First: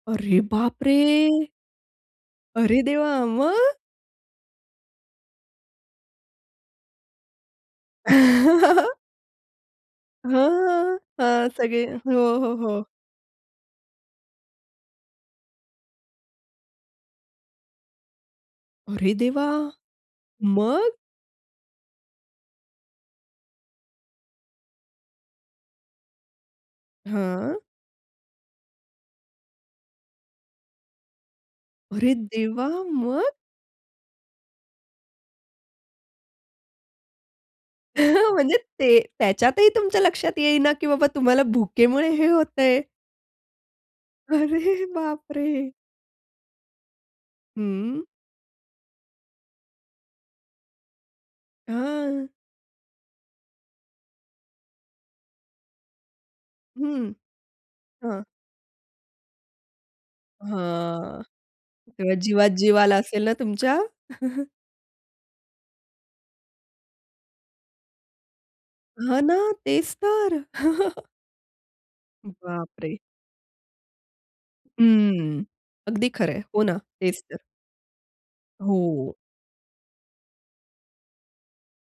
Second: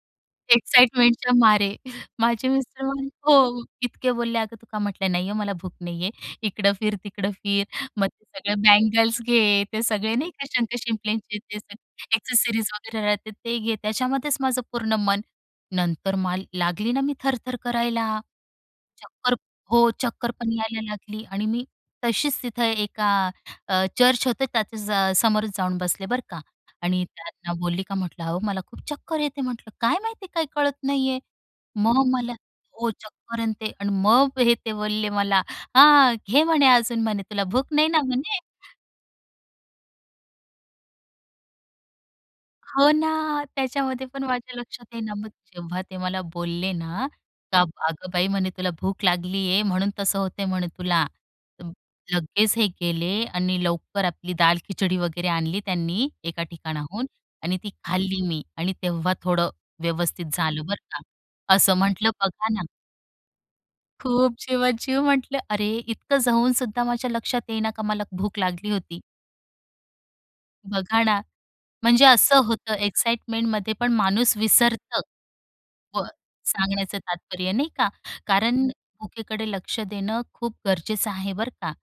अरे बाप रे! एक्साईटमेंटच्या मारे. माझे अरे मिस्टर म्हण देवा! हो. मग? इतके बोलले. अगं तू का म्हटलं नाही आहे मला भूक नाही आहे. इकडं फिर, तिकडं फिर. मग ते सगळे बंगल्स घे, ते सगळे नाही का शंक हां. शिंपलेचे हां. ते सगळे. हो, हो, एक्सेसरीज हो. वगैरे राहते ते घे, त्याच्यामध्येच माझं पूर्ण मन. नंतर मला लागली ना मी थरथर करायला. अरे चक्कर देवा! हो चक्कर पण यायला मग? लागली आणि मी तशीच तिथं एका अ, चर्च होतं त्याच्या समोरच जाऊन बसले बरं का. आणि त्यांना हां. बोलली का म्हटलं अहो मला खूप चक्कर येते म्हटलं. काय माहिती काय कळत नाही आहे. मग अरे मला देवा! हो मग? चक्कर आणि ते आणि मग, हे ते बोलले मला हां घे म्हणे अजून म्हणे. तुला भूक नाही ना म्हणे. म्हणजे ते त्याच्यातही तुमच्या लक्षात येईना की बाबा तुम्हाला भुकेमुळे हे होतंय. हो ना. त्याच्यामध्ये पण माझ्या अरे लक्षात येई ना. बाप मग रे! जेव्हा ते मला बोलले ना का बा हं. अगं बाई म्हणे तुला भूक लागलीये म्हणून तसं होतंय म्हणे तुला. तर हां. लगेच हे गेले आणि लवकर आपली दाल-खिचडी वगैरे आणली त्यांनी एका ठिकाणाहून. हं. आणि ती खाल्ली हां. मी आणि तेव्हा थोडं व्यवस्थित झालं बरं का. हां. असं म्हटलं तेव्हा बघा ना. जीवात-जीव आला असेल ना तुमच्या? खूप जीवात जीव म्हंटलं. अरे इतकं जाऊन सुद्धा माझ्या लक्षात येईना का मला भूक लागली होती. हां ना. तेच तर. बघा ना. म्हणजे असं बाप होतं रे! एक्साइटमेंटमध्ये पण माणूस विसरतं. हं. पण अगदी खरं आहे. हो ना. सांगण्याचं तेच तर. तात्पर्य नाही का. कारण हो. भूकेकडे लक्ष देणं खूप गरजेचं आहे बरं का.